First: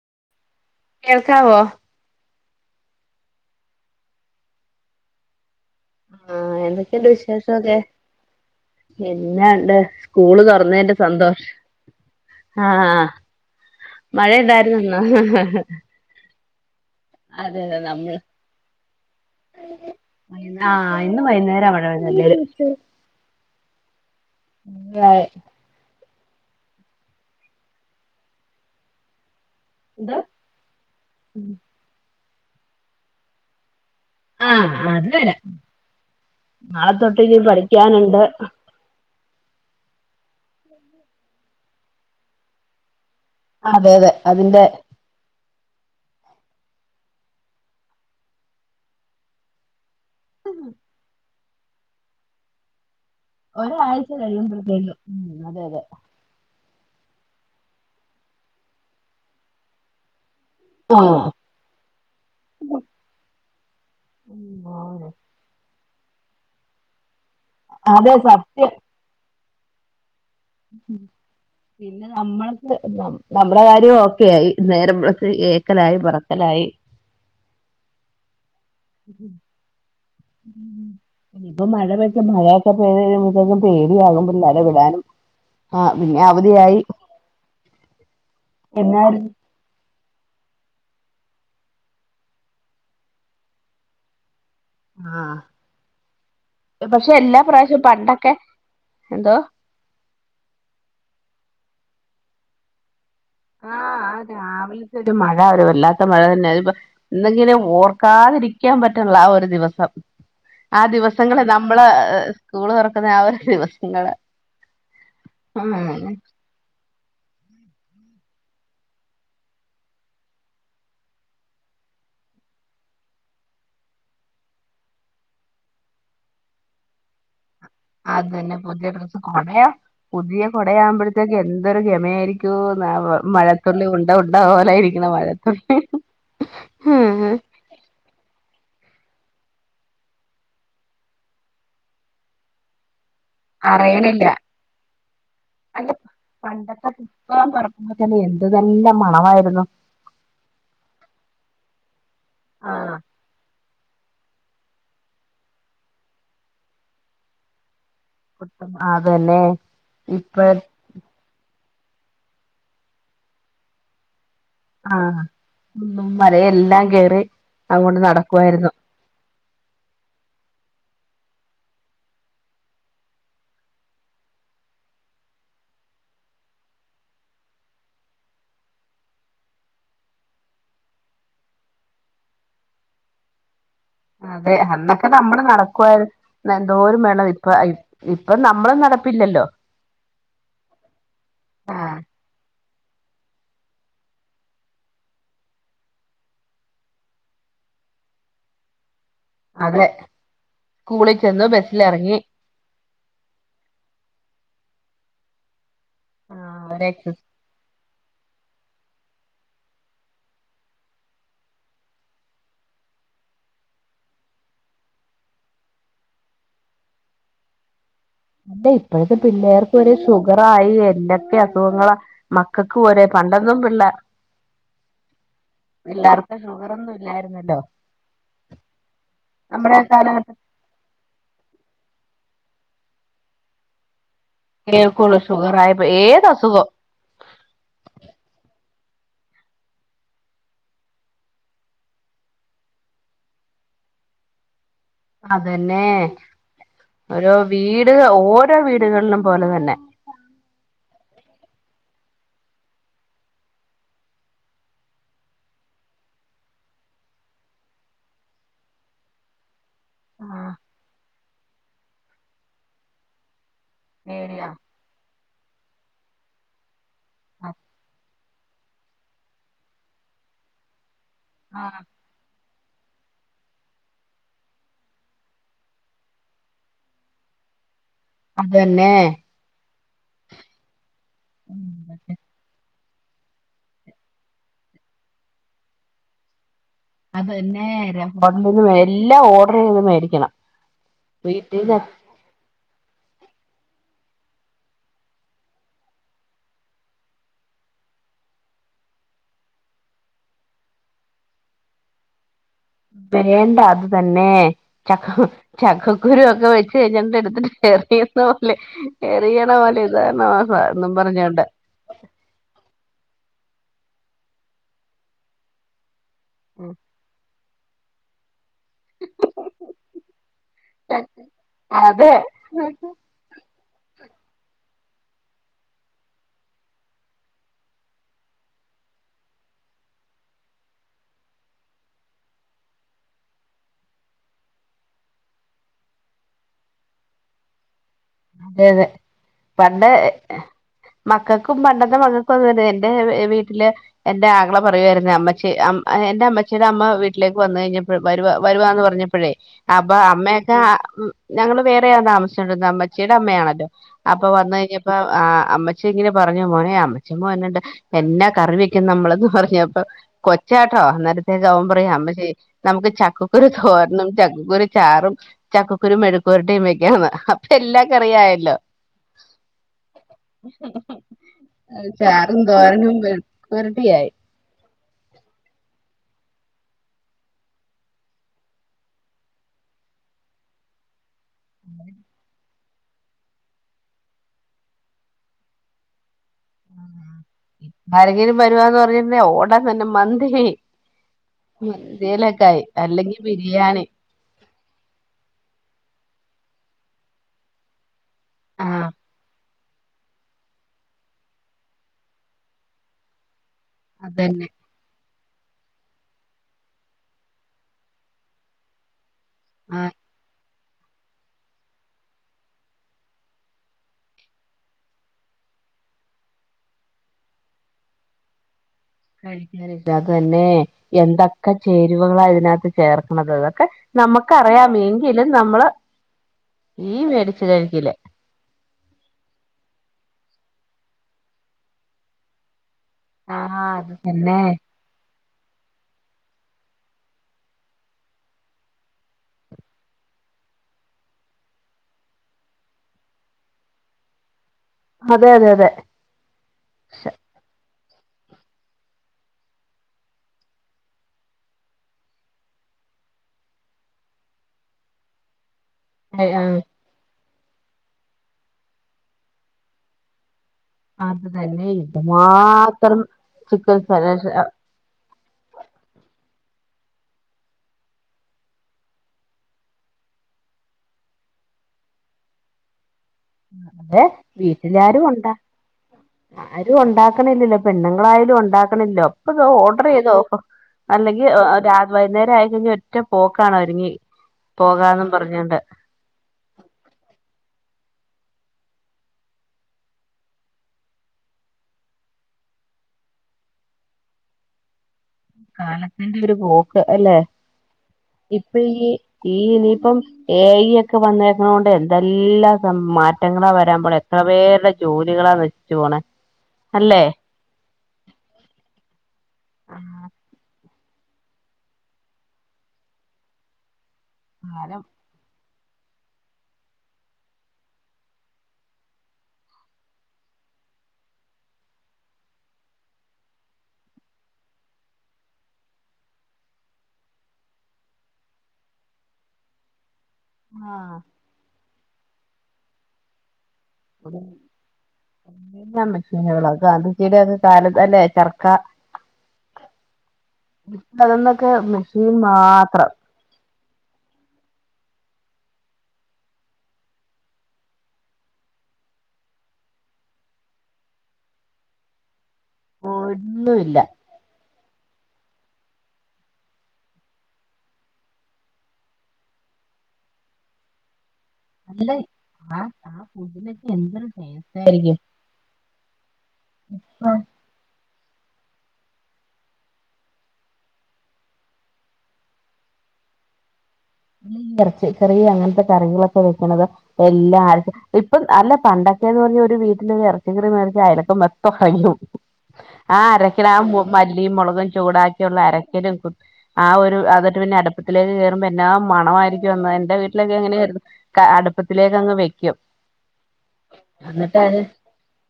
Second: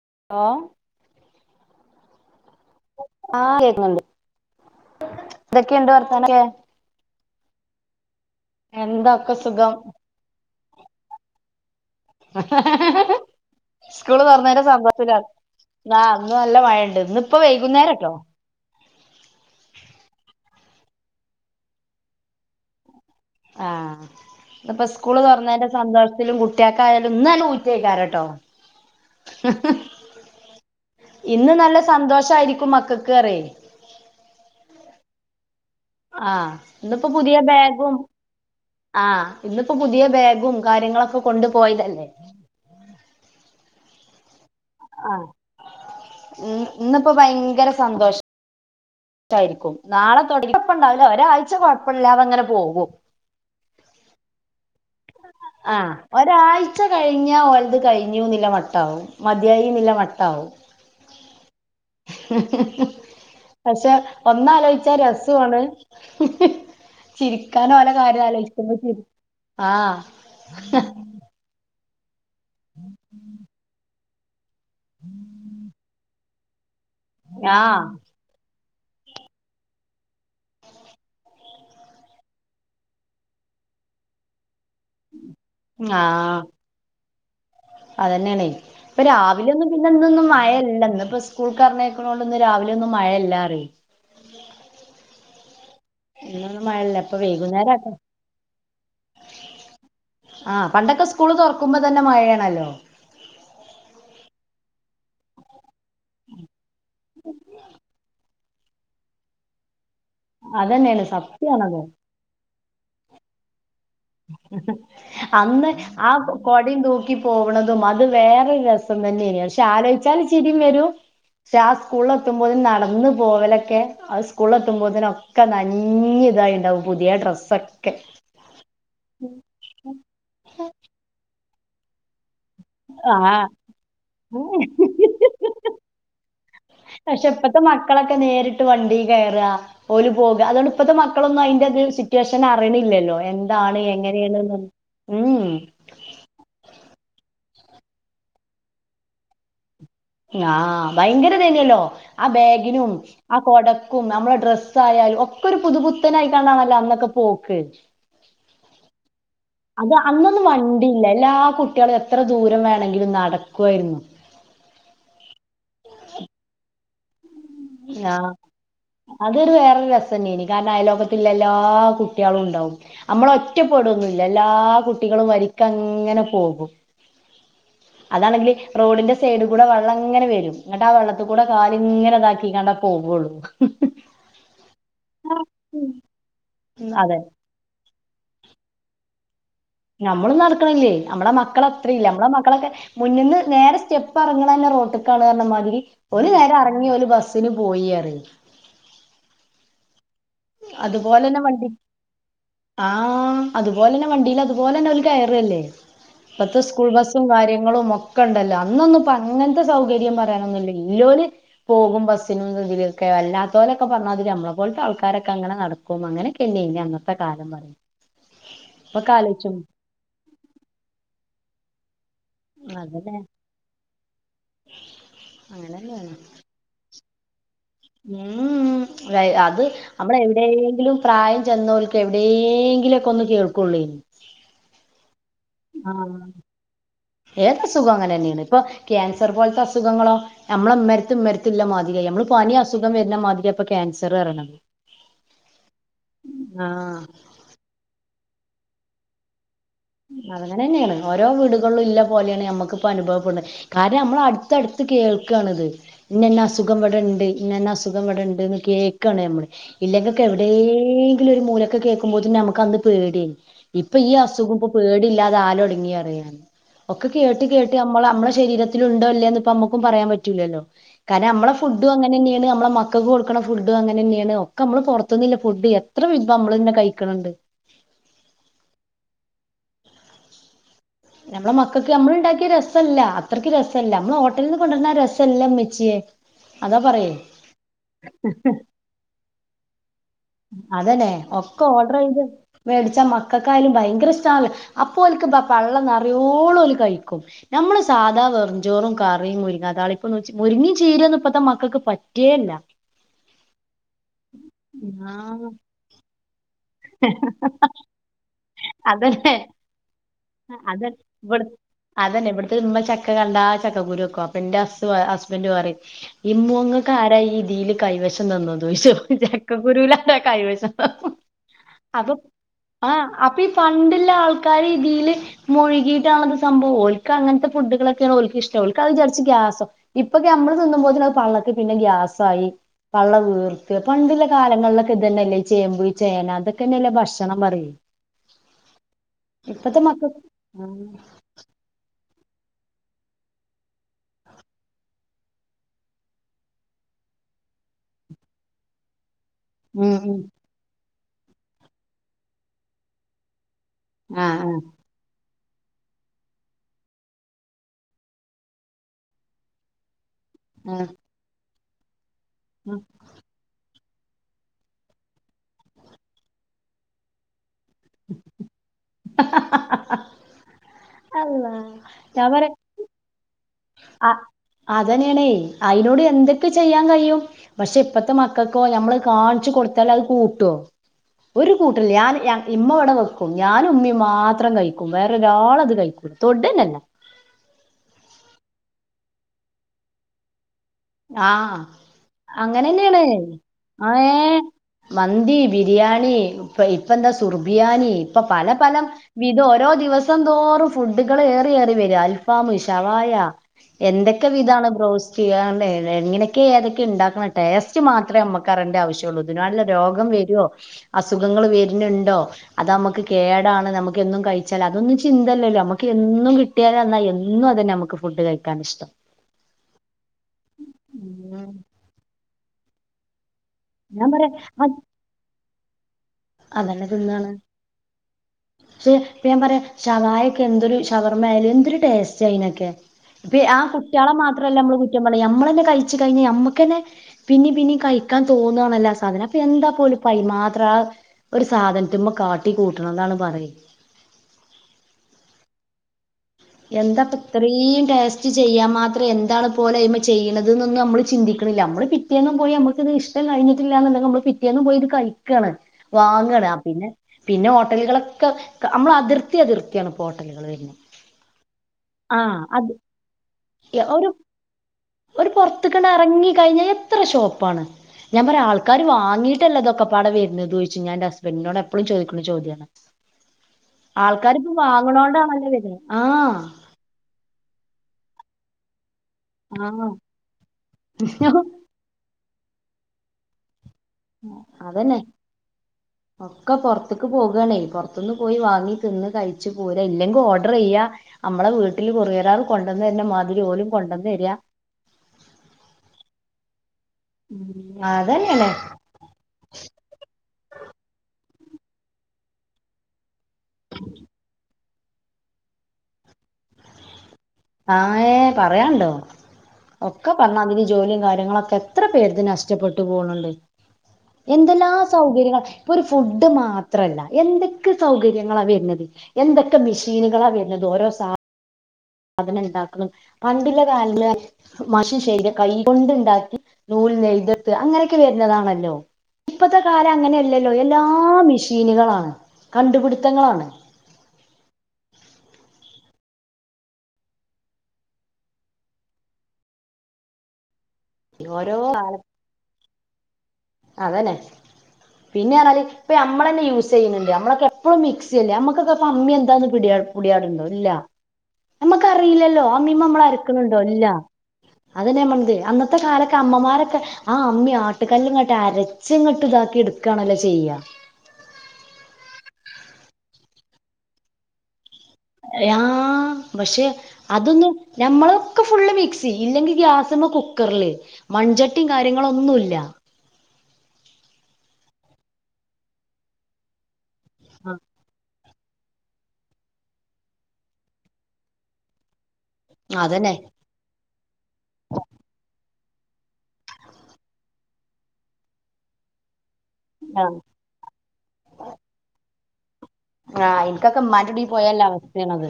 [unintelligible] ക്യാവാ ആഹ് കേക്കുന്നുണ്ട് എന്തോക്കെണ്ട് വർത്താനൊക്കെ? ആഹ് എന്തൊക്കെയുണ്ട് [unintelligible] എന്തൊക്കെ സുഖം എന്നാണ്ട് സ്കൂള്തുറന്നതിന്റെ സന്തോഷം ആഹ് ഹഹഹഹ സ്കൂള് തൊറന്നതിന്റെ മഴയുണ്ടായിരുന്നോ സന്തോഷത്തിലാ ഇന്ന് [unintelligible] അ നല്ലമഴണ്ട് ഇന്ന്ഇപ്പൊ വൈകുന്നേരംട്ടോ ആഹ വൈന്നേരാ [unintelligible] ആഹ ന്ന്പ്പോ സ്കൂള് തുറന്നതിന്റെ സന്തോ [unintelligible] കുട്ടിക്കായാലും ഇന്നല്ല ഊറ്റേയ്ക്കരട്ടോ [unintelligible] എന്തോ ഇന്ന്നല്ല സന്തോഷായിരിക്കും മക്കൾക്ക്അറയ് ആഹ അത് നേര ആഹ ഇന്ന്പ്പൊപുതിയബാഗും പഠിക്കാനുണ്ട് ആഹ ഇന്നിപ്പോപുതിയ ബാഗും കാര്യങ്ങളൊക്കെ കൊണ്ട്പോയതല്ലേ അതെഅതെ അതിന്റെ ആഹ ഇന്നിപ്പോഭയങ്കര സന്തോഷം [unintelligible] നാളെതൊടങ്ങി കുഴപ്പുണ്ടാവില്ലാ ഒരാഴ്ച്ചകൊഴപ്പല്ലതെങ്ങനെ പോകും ഒരാഴ്ച്ചകയിമ്പോൾതേക്കും ആഹ ഒരാഴ് ഉച്ചകഴിഞ്ഞാൽ ഓൽത് കഴിഞ്ഞുനില്ല മട്ടാവും മതിയായിനില്ല മട്ടാവും [unintelligible] [unintelligible] പക്ഷെ ഒന്നാലോയിച്ചാ രസൊണ് [unintelligible] ചിരിക്കാനോലെ അതെ കാര്യ സത്യം [unintelligible] ആ [inaudible] പിന്നെ നമ്മൾക്ക് നമ്മുടെകാര്യംഒക്കെയായി നേരംവെൾത്ത് ഏക്കലായിപറ ലായി ആഹ [inaudible] ഇപ്പൊ മഴ [unintelligible] പേടിയാകും പിള്ളേരെ ആഹ പിന്നെ അവധിയായി അതന്നെയണേ ഇപ്പൊ എന്നായിരുന്നു രാവില ഒന്നും ന്തൊന്നും മഴയല്ല ഇപ്പ സ്കൂൾ കറഞ്ഞക്കുന്ന കൊണ്ട്ൊന്ന് രാവിലെ ഒന്നും മഴയല്ല അറി ആഹ മഴല്ല പക്ഷെ ഇപ്പൊ എല്ലാ പ്രാവശ്യവും വൈകുന്നേരാട്ടോ പണ്ടൊക്കെ എന്തോ ആ പണ്ടൊക്കെ സ്കൂള് തുറക്കുമ്പോ തന്നെ മഴയാണല്ലോ ആഹ അ രാവിലത്തെ ഒരു മഴ അവരുമല്ലാത്ത മ മഴ തന്നെ അതിപ്പ എന്തെങ്ങനെ ഓർക്കാതിരിക്കാൻ പറ്റുള്ള ആ ഒരു ദിവസം ആ അതന്നെയാണ് ദിവസങ്ങള് സത്യാണത് നമ്മള് സ്കൂള് തുറക്കുന്ന ആ ഒരു ദിവസം അന്ന് ആ ആഹ് കൊടിം തൂക്കി പോവണതും അത് വേറെൊരു രസം തന്നെയ പക്ഷെ ആലോചിച്ചാല് ചിരിം വരും പക്ഷെ ആ സ്കൂളിൽ എത്തുമ്പോന് നടന്നു പോവലൊക്കെ ആ സ്കൂളിൽ എത്തുമ്പോതിനൊക്കെ നഞ്ഞ ഇതായി ഉണ്ടാവും പുതിയ ഡ്രസൊക്കെ അത് തന്നെ പുതിയ ഡ്രസ്സ് [unintelligible] ആഹ് മഴത്തുള്ളി ഉണ്ട ഉണ്ട പോലൊയിരിക്കുന്ന മഴത്തുള്ളി പക്ഷെ ഇപ്പത്തെ മക്കളൊക്കെ നേരിട്ട് വണ്ടി കേയറഓല പോകുക അതുകൊണ്ട് ഇപ്പഴത്തെ മക്കളൊന്നും അതിന്റെ സിറ്റുവേഷൻ അറിയണില്ലല്ലോ എന്താണ് അറിയണില്ല എങ്ങനെയാണ്ന്ന് ഉം അ പണ്ടത്തെ ഇ പറക്കുമ്പ തന്നെ എന്ത് തന്നെ മണമായിരുന്നു ആ് ഭയങ്കര തന്നെയല്ലോ ആ ബാഗിനും ആഹ് ആ കൊട കും നമ്മള ഡ്രസ്സ് ആായാലും ഒക്കെ ഒരു പുതുപുത്തനായിക്കണ്ടാണല്ലോ അന്നൊക്കെ പോക്ക് ട്ട ആ അത് അന്നൊന്നും വണ്ടില്ല എല്ലാ കുട്ട കുട്ടികൾ എത്ര ദൂരം വേണമെങ്കിലും നടക്കുവായിരുന്നു ആഹ ഒന്നും മലയെല്ലാം കേറി അങ്ങോട്ട് ആ നടക്കുവായിരുന്നു അതൊരു വേറൊരു രസം തന്നെയനി കാരണംയാലും എല്ലാ കുട്ടികളും ഉണ്ടാവും നമ്മള ഒറ്റപ്പെടൊന്നില്ല എല്ലാ കുട്ടികളും വരിക്കങ്ങ ഇങ്ങനെ പോകും അതാണെങ്കില് റോഡിന്റെ സൈഡ് കൂടെ വെള്ളം അങ്ങനെ വരും എന്നങ്ങിട്ട് ആ വെള്ളത്തിൽ കൂടെ കാല ഇങ്ങനെ ഇതാക്കി ണ്ട പോവുള്ളൂ അതെ അന്നൊക്കെ നമ്മള് നടക്കുവ എന്തോ ഒരു അതെ മേളം ഇപ്പ ഇപ്പൊ നമ്മളെ നടപ്പില്ലല്ലോ നമ്മള നടക്കണില്ലേ നമ്മടെ മക്കള അത്ര ആഹ് ഇല്ല നമ്മളടെ മക്കളൊക്കെ മുന്നിന്ന് നേരെ സ്റ്റെപ്പ് ഇറങ്ങണം എന്നന്നെ റോട്ടക്കാണ് കാരണമാതിരി ഒരു നേരം ഇറങ്ങി ഒരു ബസ്സിന് പോയി റി അതെ സ്കൂളിൽ ചെന്നു ബസ്സൽ ഇറങ്ങി ആഹ് അതുപോലെന്നെ വണ്ടിൽ അതുപോലെ തന്നെ ഒരു കയറല്ലേ ഇപ്പത്തെ ആഹ് സ്കൂൾ ബസും കാര്യങ്ങളും ഒക്കെ ണ്ടല്ലോ അന്നൊന്നും ഇപ്പ അങ്ങനത്തെ സൗകര്യം പറയാനൊന്നുമല്ല ഇല്ലോര് പോകും ബസ്സിനുംന്തെൊക്കെ വല്ലാത്തോലൊക്കെ പറഞ്ഞാതിരി നമ്മളെ പോലത്തെ ആൾക്കാരൊക്കെ അങ്ങനെ നടക്കും അങ്ങനെയൊക്കെ ല്ലെനി അന്നത്തെ കാലം പറയും അല്ല ഇപ്പൊക്കെ ഇപ്പോഴത്തെ ആലോചിച്ചും പിള്ളേർക്ക് വരെ ഷുഗറായി എല്ലൊക്കെ അസുഖങ്ങള മക്കൾക്ക് ഒരേ അതന്നെ പണ്ടൊന്നും പിള്ള അങ്ങനെന്നെയാണ് [unintelligible] പിളേളർക്ക് ല്ലായിരുന്നല്ലോ ഉം അത് നമ്മടെ കാലഘട്ട എവിടെയെങ്കിലും പ്രായം ചെന്നവർക്ക് എ എന്തെങ്കിലൊക്കെ ഒന്ന് കേൾക്കുള്ളൂ കേക്കള സുഖർായി ഏതാസുഖം ഏത് അസുഖം അങ്ങനെ തന്നെയാണ് ഇപ്പൊ ക്യാൻസർ പോലത്തെ അസുഖങ്ങളോ നമ്മളെ മരത്തും മരത്തില്ല മാതിരി നമ്മള് പനി അസുഖം വരുന്ന മാതിരിയ അപ്പൊ ക്യാൻസർ ഇറണത് അതന്നെ ഓരോ വീട് ഓരോ വീടുകളിലും പോലെ തന്നെ അങ്ങനെ തന്നെയാണ് ഓരോ വീടുകളും ഇല്ല പോലെയാണ് നമ്മുക്കിപ്പൊ അനുഭവപ്പെടുന്നത് കാരണം നമ്മൾ അടുത്തടുത്ത് കേൾക്കാണ് ഇത് ഇന്നന്നെ അസുഖം ഇവിടണ്ട് ഇന്നന്നെ അസുഖം വെട ഇണ്ട്ന്ന് കേൾക്കാണ് നമ്മള് ഇല്ലെങ്കൊക്കെ എവിടെയെങ്കിലും ഒരു മൂലൊക്കെ കേൾക്കുമ്പോത്തിന് നമുക്ക് അന്ന് പേടിയ ഇപ്പൊ ഈ പേടിയാ അസുഖം പേടില്ലാതെ ആല് ഒടങ്ങി അറിയൻ ഒക്കെ കേട്ട് കേട്ട് നമ്മള് നമ്മളെ ശരീരത്തിൽ ഉണ്ടോ ഇല്ലേന്ന് ഇപ്പ നമ്മക്കും പറയാൻ പറ്റൂലല്ലോ കാരണം നമ്മള ആഹ് ഫുഡും അങ്ങനെന്നെയാണ് നമ്മ മക്കൾക്ക് കൊടുക്ക ഫുഡ് അങ്ങനെന്നെയാണ് ഒക്കെ നമ്മള് പുറത്തൊന്നില്ല ഫുഡ് എത്ര വിം നമ്മള്ന്നെ കഴിക്കണണ്ട് ഉം അതന്നെ നമ്മളെ മക്കൾക്ക് നമ്മള് ഉണ്ടാക്കിയ രസം രസമല്ല അത്രയ്ക്ക് രസമല്ല നമ്മൾ ഹോട്ടലിൽ നിന്ന് കൊണ്ടുവര രസംമല്ലാം മെച്ചിയേ അത് തന്നെ ഹോട്ടല നിന്നന്ന് എല്ലാം ഓർഡർ ചെയ്തരിക്കും അതന്നെ ഒക്കെ ഓർഡർ ചെയ്ത് മേടിച്ച മക്കൾ ക്കായാലും ഭയങ്കര ഇഷ്ടണല്ല അപ്പൊക്ക് പള്ളംറയോള കഴിക്കും നമ്മള് സാധാ കുറഞ്ചോറും കറിയും മുരിങ്ങ അതാളിപ്പൊ മുരിങ്ങി ചീരന്ന് ഇപ്പത്തെ മക്കൾക്ക് പറ്റേല്ല വേണ്ട അത് തന്നെ ചക്ക ആഹ് ചക്കക്കുരു ഒക്കെ വെ ന്റെ അടുത്തി കറിയുന്ന പോലെ അതന്നെ കറിയണ പോലെ ഉദാഹരണമാസ അത് എന്നും പറഞ്ഞോണ്ട് ഇവിടു അതന്നെ ഇവിടുത്തെ നമ്മ ചക്ക ക എന്താ ചക്കകുരുക്ക വെയ്ക്കും അപ്പൊ ൻ്റെ അ ഹസ്ബന്റ് പറയും ഇമ്മൊ ങക്ക് ആരാ ഈ ഈൽ കൈവശം തന്നു തോശോ ചെക്കക്കുരുലല്ല കൈവശം അതെ തന്നു അപ്പൊ അതെ ആഹ് അപ്പ ഈ പണ്ട ആൾക്കാര് തിൽമുഴുകിയിട്ടണ സംഭവംഓക്ക അങ്ങത്തെ ഫുഡുകളൊക്കെയഓ ഇഷ്ട ഗ്യാസോ ഇപ്പൊക്ക നമ്മള് തിന്നുമ്പോ പള്ളക്ക് പിന്നെ ഗ്യാസായി പള്ളവീർക്ക് പണ്ടിള്ള കാലങ്ങളിലൊക്കെ ഇത് തന്നെല്ലേ ചേമ്പ് ചേന അതൊക്കെന്നെയല്ലേ ഭക്ഷണം പറയും അതെ അതെ ഇപ്പത്തെ പണ്ട് മക്കക്ക് ഉം മക്കൾക്കും പണ്ടത്തെ മകൾക്കും എന്റെ വീട്ടില് എന്റെ ആകളെ പറയുായിരുന്നു അമ്മച്ചി എന്റെ അമ്മച്ചിയുടെ അമ്മ വീട്ടില് വന്ന് കഴിഞ്ഞപ്പോ വരു വരുവാന്ന് പറഞ്ഞപ്പോഴേ അപ്പൊ ഉം അമ്മയൊക്കെ ഞങ്ങള് വേറെയാ താമസിച്ചണ്ടിരുന്നത് അമ്മച്ചിയുടെ അമ്മയാണല്ലോ ആഹ് അപ്പൊ വന്ന ആഹ് കഴിഞ്ഞപ്പോ ആഹ് അമ്മച്ചിം ഇങ്ങനെ പറഞ്ഞ മോനെ അമ്മച്ചമ്മോ എന്നണ്ട് എന്നാ കറി വെക്കും നമ്മളന്ന് പറഞ്ഞപ്പ കൊച്ചാട്ടോ ആഹ് അന്നരത്തേക്ക് അവൻ പറയുക അമ്മച്ചി നമുക്ക് ചക്കക്കുരു തോര ഇന്നും ചക്കക്കുരു ചാറും ചക്കക്കുരു മെഴുക്കുവരട്ടിയും വെക്കാന്ന് ചെല്ലാ കറിയായല്ലോ അള്ളാ ചാറുംന്തോരനും മെ ആ അതന്നെയാണേ അയിനോട് എന്തൊക്ക ക്ക് ചെയ്യാൻ കഴിയും പക്ഷെ ഇപ്പത്തെ മക്കൾക്കോ നമ്മള് കാണിച്ചു കൊടുത്തൽ അത് കൂട്ടുവോ ഒരു കൂട്ടിൽ ഞാൻ ഇമ്മ വടെ വെക്കും ഞാനും ഉമ്മിം മാത്രം കഴിക്കും വേറൊ ഒരാളത് കഴിക്കൂല തൊടന്നല്ല ഭരഗീന് പരുവാന്ന് പറഞ്ഞിെ ഓടാൻ തന്നെ മന്തി ആഹ് മന്തിയിലൊക്കെ ആയി അങ്ങനെന്നെയാണ് അല്ലെങ്കിൽ ബിരിയാണി ആഹ് ഏഹ് മന്തി ബിരിയാണി ഇപ്പ എന്താ സുർബിയാനി ഇപ്പ പല പലം ആഹ് വിധോ ഓരോ ദിവസം തോറും ഫുഡുകൾ ഏറി യേറി വര അൽഫാമ് ഷവായ എന്തൊക്കെ അതന്നെ വിതാണ് ബ്രൗസ് ചെയ്യാണ്ടേ എങ്ങനെയൊക്കെ ഏതൊക്കെ ഉണ്ടാക്കുന്ന ടസ്റ്റ് മാത്രമേ നമ്മക്കറിന്റെ ആവശ്യമ ഉള്ളൂ ഇതിനപാള്ള ആഹ് രോഗം വരുവോ അസുഖങ്ങൾ വെര്ണണ്ടോ അത് നമക്ക് കേടാണ് നമുക്ക്ന്നും കഴിച്ചാൽ അതൊന്നും ചിന്തല്ലല്ലോ നമുക്ക് എന്നും കിട്ടിയാലന്നാ എന്നും അതന്നെ നമുക്ക് ഫുഡ് കഴിക്കാൻ ഇഷ്ടം. കഴിക്കാനില്ല അത്തന്നെ എന്തൊക്കെ ചേരുവകളാ ഇതിനകത്ത് ചേർക്കണത്. ഞാൻ പറയാ അ നമുക്ക്റിയാമ എങ്കിലും നമ്മള് അതന്നെ ഈ തിന്നാണ് മേടിച്ച് കഴിക്കില്ലേ ഷേ പ്പോ ഞാൻ പറയാ ഷവായക്കെ എന്തൊരു ഷവർമയായലും എന്തൊരു ടേസ്റ്റ് അയിനൊക്കെ ഇപ്പ ആ ആഹ് അത് കുട്ടിയാളെ തന്നെ മാത്രല്ല നമ്മള് കുറ്റം നമ്മളന്നെ കഴിച്ചു കഴിഞ്ഞാ നമ്മുക്ക് തന്നെ പിന്നെയും പിന്നെയും കഴിക്കാൻ തോന്നുവണല്ലാ സാധനം അപ്പൊ എന്താല മാത്ര ആ ഒരു സാധനത്ത്മ്മെ കാട്ടി കൂട്ടണ എന്നാണ് പറ അതെ അതെ അതെ എന്താപ്പ ഇത്രയും ടേസ്റ്റ് ചെയ്യാൻ മാത്രം എന്താണ് പോലെമ ചെയ്യണതൊന്നും നമ്മള് ചിന്തിക്ക ണില്ല നമ്മള് പിറ്റേന്നും പോയി നമക്ക് ഇഷ്ടം കഴിഞ്ഞിട്ടില്ലാന്നെങ്ക നമ്മള് പിറ്റേന്നും പോയി ഇത് കഴിക്കാണ് വാങ്ങണ് പിന്നെ പിന്നെ ഹോട്ടലുകളൊക്കെ നമ്മൾ അതിർത്തി അതിർത്തിയാണ് ഇപ്പോ ഹോട്ടലുകൾ വരുന്നത് അതന്നെ പിന്നെ ആ അത് എന്തുമാത്രം ചിക്കൻ സര ഒരു മുങ്ങി കഴിഞ്ഞ എത്ര ഷോപ്പാണ് ഞാൻ പറയാം ആൾക്കാര് വാങ്ങയിട്ടല്ലതൊക്കെപ്പാടെ വരുന്നത് ചോദിച്ചു ഞാൻ എന്റെ ഹസ്ബൻ്റിനോട് എപ്പഴും ചോദിക്കുന്ന ചോദ്യമാണ് അതെ വീട്ടിലാരും ഉണ്ടാ വാങ്ങണോണ്ടാണല്ലോ വരുന്നത് ആഹ് ആരും ഉണ്ടാക്കണില്ലല്ലോ പെണ്ണുങ്ങളായാലും ഉണ്ടാക്കണില്ലോ അപ്പം ഓർഡർ ആഹ് ചെയ്ത് നോക്കും അല്ലെങ്കിൽ വൈകുന്നേരം ആയി കഴിഞ്ഞാ ഒറ്റ പോക്കാണോ ഒരുങ്ങി അതന്നെ പോകാന്നും പറഞ്ഞോണ്ട് ഒക്കെ പുറത്തേക്ക് പോകാണേ ത്തുന്ന് പോയി വാങ്ങി തിന്ന് കഴിച്ച് പോരുക ഇല്ലെങ്കിൽ ഓർഡർ ചെയ്യ നമ്മള വീട്ടിൽ കൊറിയറ്കാര് കൊണ്ടുവന്ന് ന്നേ മാതിരി പോലും ഓലും കൊണ്ടോന്ന് തരിയാ കാലത്തിന്റെ ഒരു പോ അല്ലെ അതന്നെയാണ് ഇപ്പൊ ഈ ഈ ഇനിയിപ്പം എ ഐ ഒക്കെ വന്ന ണ്ട് എന്തെല്ലാം മാറ്റങ്ങളാ വരാൻ പോണേ എത്ര പേരുടെ ജോലികളാ നശിച്ചു പോണേ അല്ലേ ആ ഏ പറയനൊണ്ടോ ഒക്കെ പറഞ്ഞതി ജോലിയും കാര്യങ്ങളൊക്കെ എത്ര പേരുടേത് നഷ്ടപ്പെട്ടു പോണുന്നുണ്ട് എന്തെല്ലാം കാലം സൗകര്യങ്ങള ഇപ്പോ ഒരു ഫുഡ് മാത്രല്ല എന്തൊക്കെ സൗകര്യങ്ങളാ വരുന്നത് എന്തൊക്കെ മെഷീനുകളാ വരുന്നത് ഓരോ സ അതിനുണ്ടാക്കണ് പണ്ടില്ല കാലില് മഷി ശരിക്ക് കൈ കൊണ്ടുണ്ടാക്കി നൂ നെയ്തെടുത്തു അങ്ങനെയൊക്കെ വരുന്നതാണല്ലോ ഇപ്പത്തെ കാലം അങ്ങനെ ഇല്ലല്ലോ എല്ലാ ആഹ് മെഷീനുകളാണ് കണ്ടുപിടുത്തങ്ങളാണ് [unintelligible] എല്ലാം മെഷീനുകള അത് ഗാന്ധിജിടൊക്കെ കാലത്ത് അല്ലേ ചർക്ക അതന്നൊക്കെ ഓരോ മെഷീൻ മാത്രം. അതന്നെ പിന്നെ ആണേല് ഇപ്പ നമ്മളന്നെ യൂസ് ചെയ്യുന്നുണ്ട് നമ്മളൊക്കെ എപ്പഴും മിക്സി അല്ലേ നമ്മുക്കെക്ക ഇപ്പ അമ്മി എന്താന്ന് പിടി പിടിപാടുണ്ടോ, ഇല്ല നമ്മക്കറിയില്ലല്ലോ അമ്മീമ്മ നമ്മളരക്കുന്നുണ്ടോ ഒന്നുമില്ല ഇല്ലാ അതന്നെയമ്മളത് അന്നത്തെ കാലൊക്ക അമ്മമാരൊക്കെ ആ അമ്മി, ആട്ടുകല്ലും അരച്ചങ്ങോട്ട് ഇതാക്കി എടുക്കണല്ലോ ചെയ്യാ അല്ലെ ആ ആ പതിലൊക്ക എന്തൊരു ആയിരിക്കും ആ, പക്ഷെ അതൊന്നും ഞമ്മള് ക്കെ ഫുള്ള് മിക്സി ഇല്ലെങ്കി ഗ്യാസ്മ്മെ, കുക്കറില്, മൺചട്ടിയും കാര്യങ്ങളന്നുല്ല ല്ല ഇറച്ചി കറി അങ്ങനത്തെ കറികളൊക്കെ വെക്കണത് എല്ലാ അരക്കും ഇപ്പം അല്ല പണ്ടൊക്കെന്ന് പറഞ്ഞ ഒരു വീട്ടില് ഇറച്ചികറി മേടിച്ചു അയലൊക്കെ മൊത്തം അറിയും ആ അതന്നെ അരക്കിലോ ആ മല്ലിയും, മുളകും, ചൂടാക്കിയുള്ള അര ആ ഒരു അതൊരു പിന്നെ അടുപ്പത്തിലേക്ക് കേറുമ്പോ എന്നാ മണമായിരിക്കും എന്റെ ആഹ് വീട്ടിലൊക്കെ അങ്ങനെ ആയിരുന്ന് അടുപ്പത്തിലേക്ക് അങ്ങ് വെക്കും ആഹ് എനിക്കൊക്കെ ഉമ്മാൻ്റ വീട്ടി എന്നിട്ട് അത് പോയലുള്ള അവസ്ഥയാണത്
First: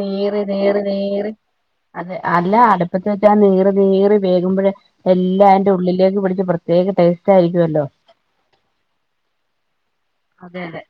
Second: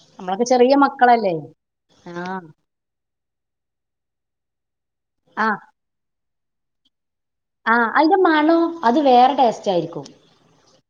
നീറി നമ്മളൊക്കെ ചെറിയ നീറി നീറി മക്കളല്ലേ അതെ, ആഹ് അല്ലാ അടുപ്പ ചാ നീറി നീറി വേകുമ്പഴെ, എല്ലാം അയിന്റെ ഉള്ളിലേക്ക് പിടിച്ച് പ്രത്യേക ട്ടെ ആ അയിന്റെ മണോ, അത് വേറെ ടേസ്റ്റ് ആയിരിക്കും. അതെ അതെ.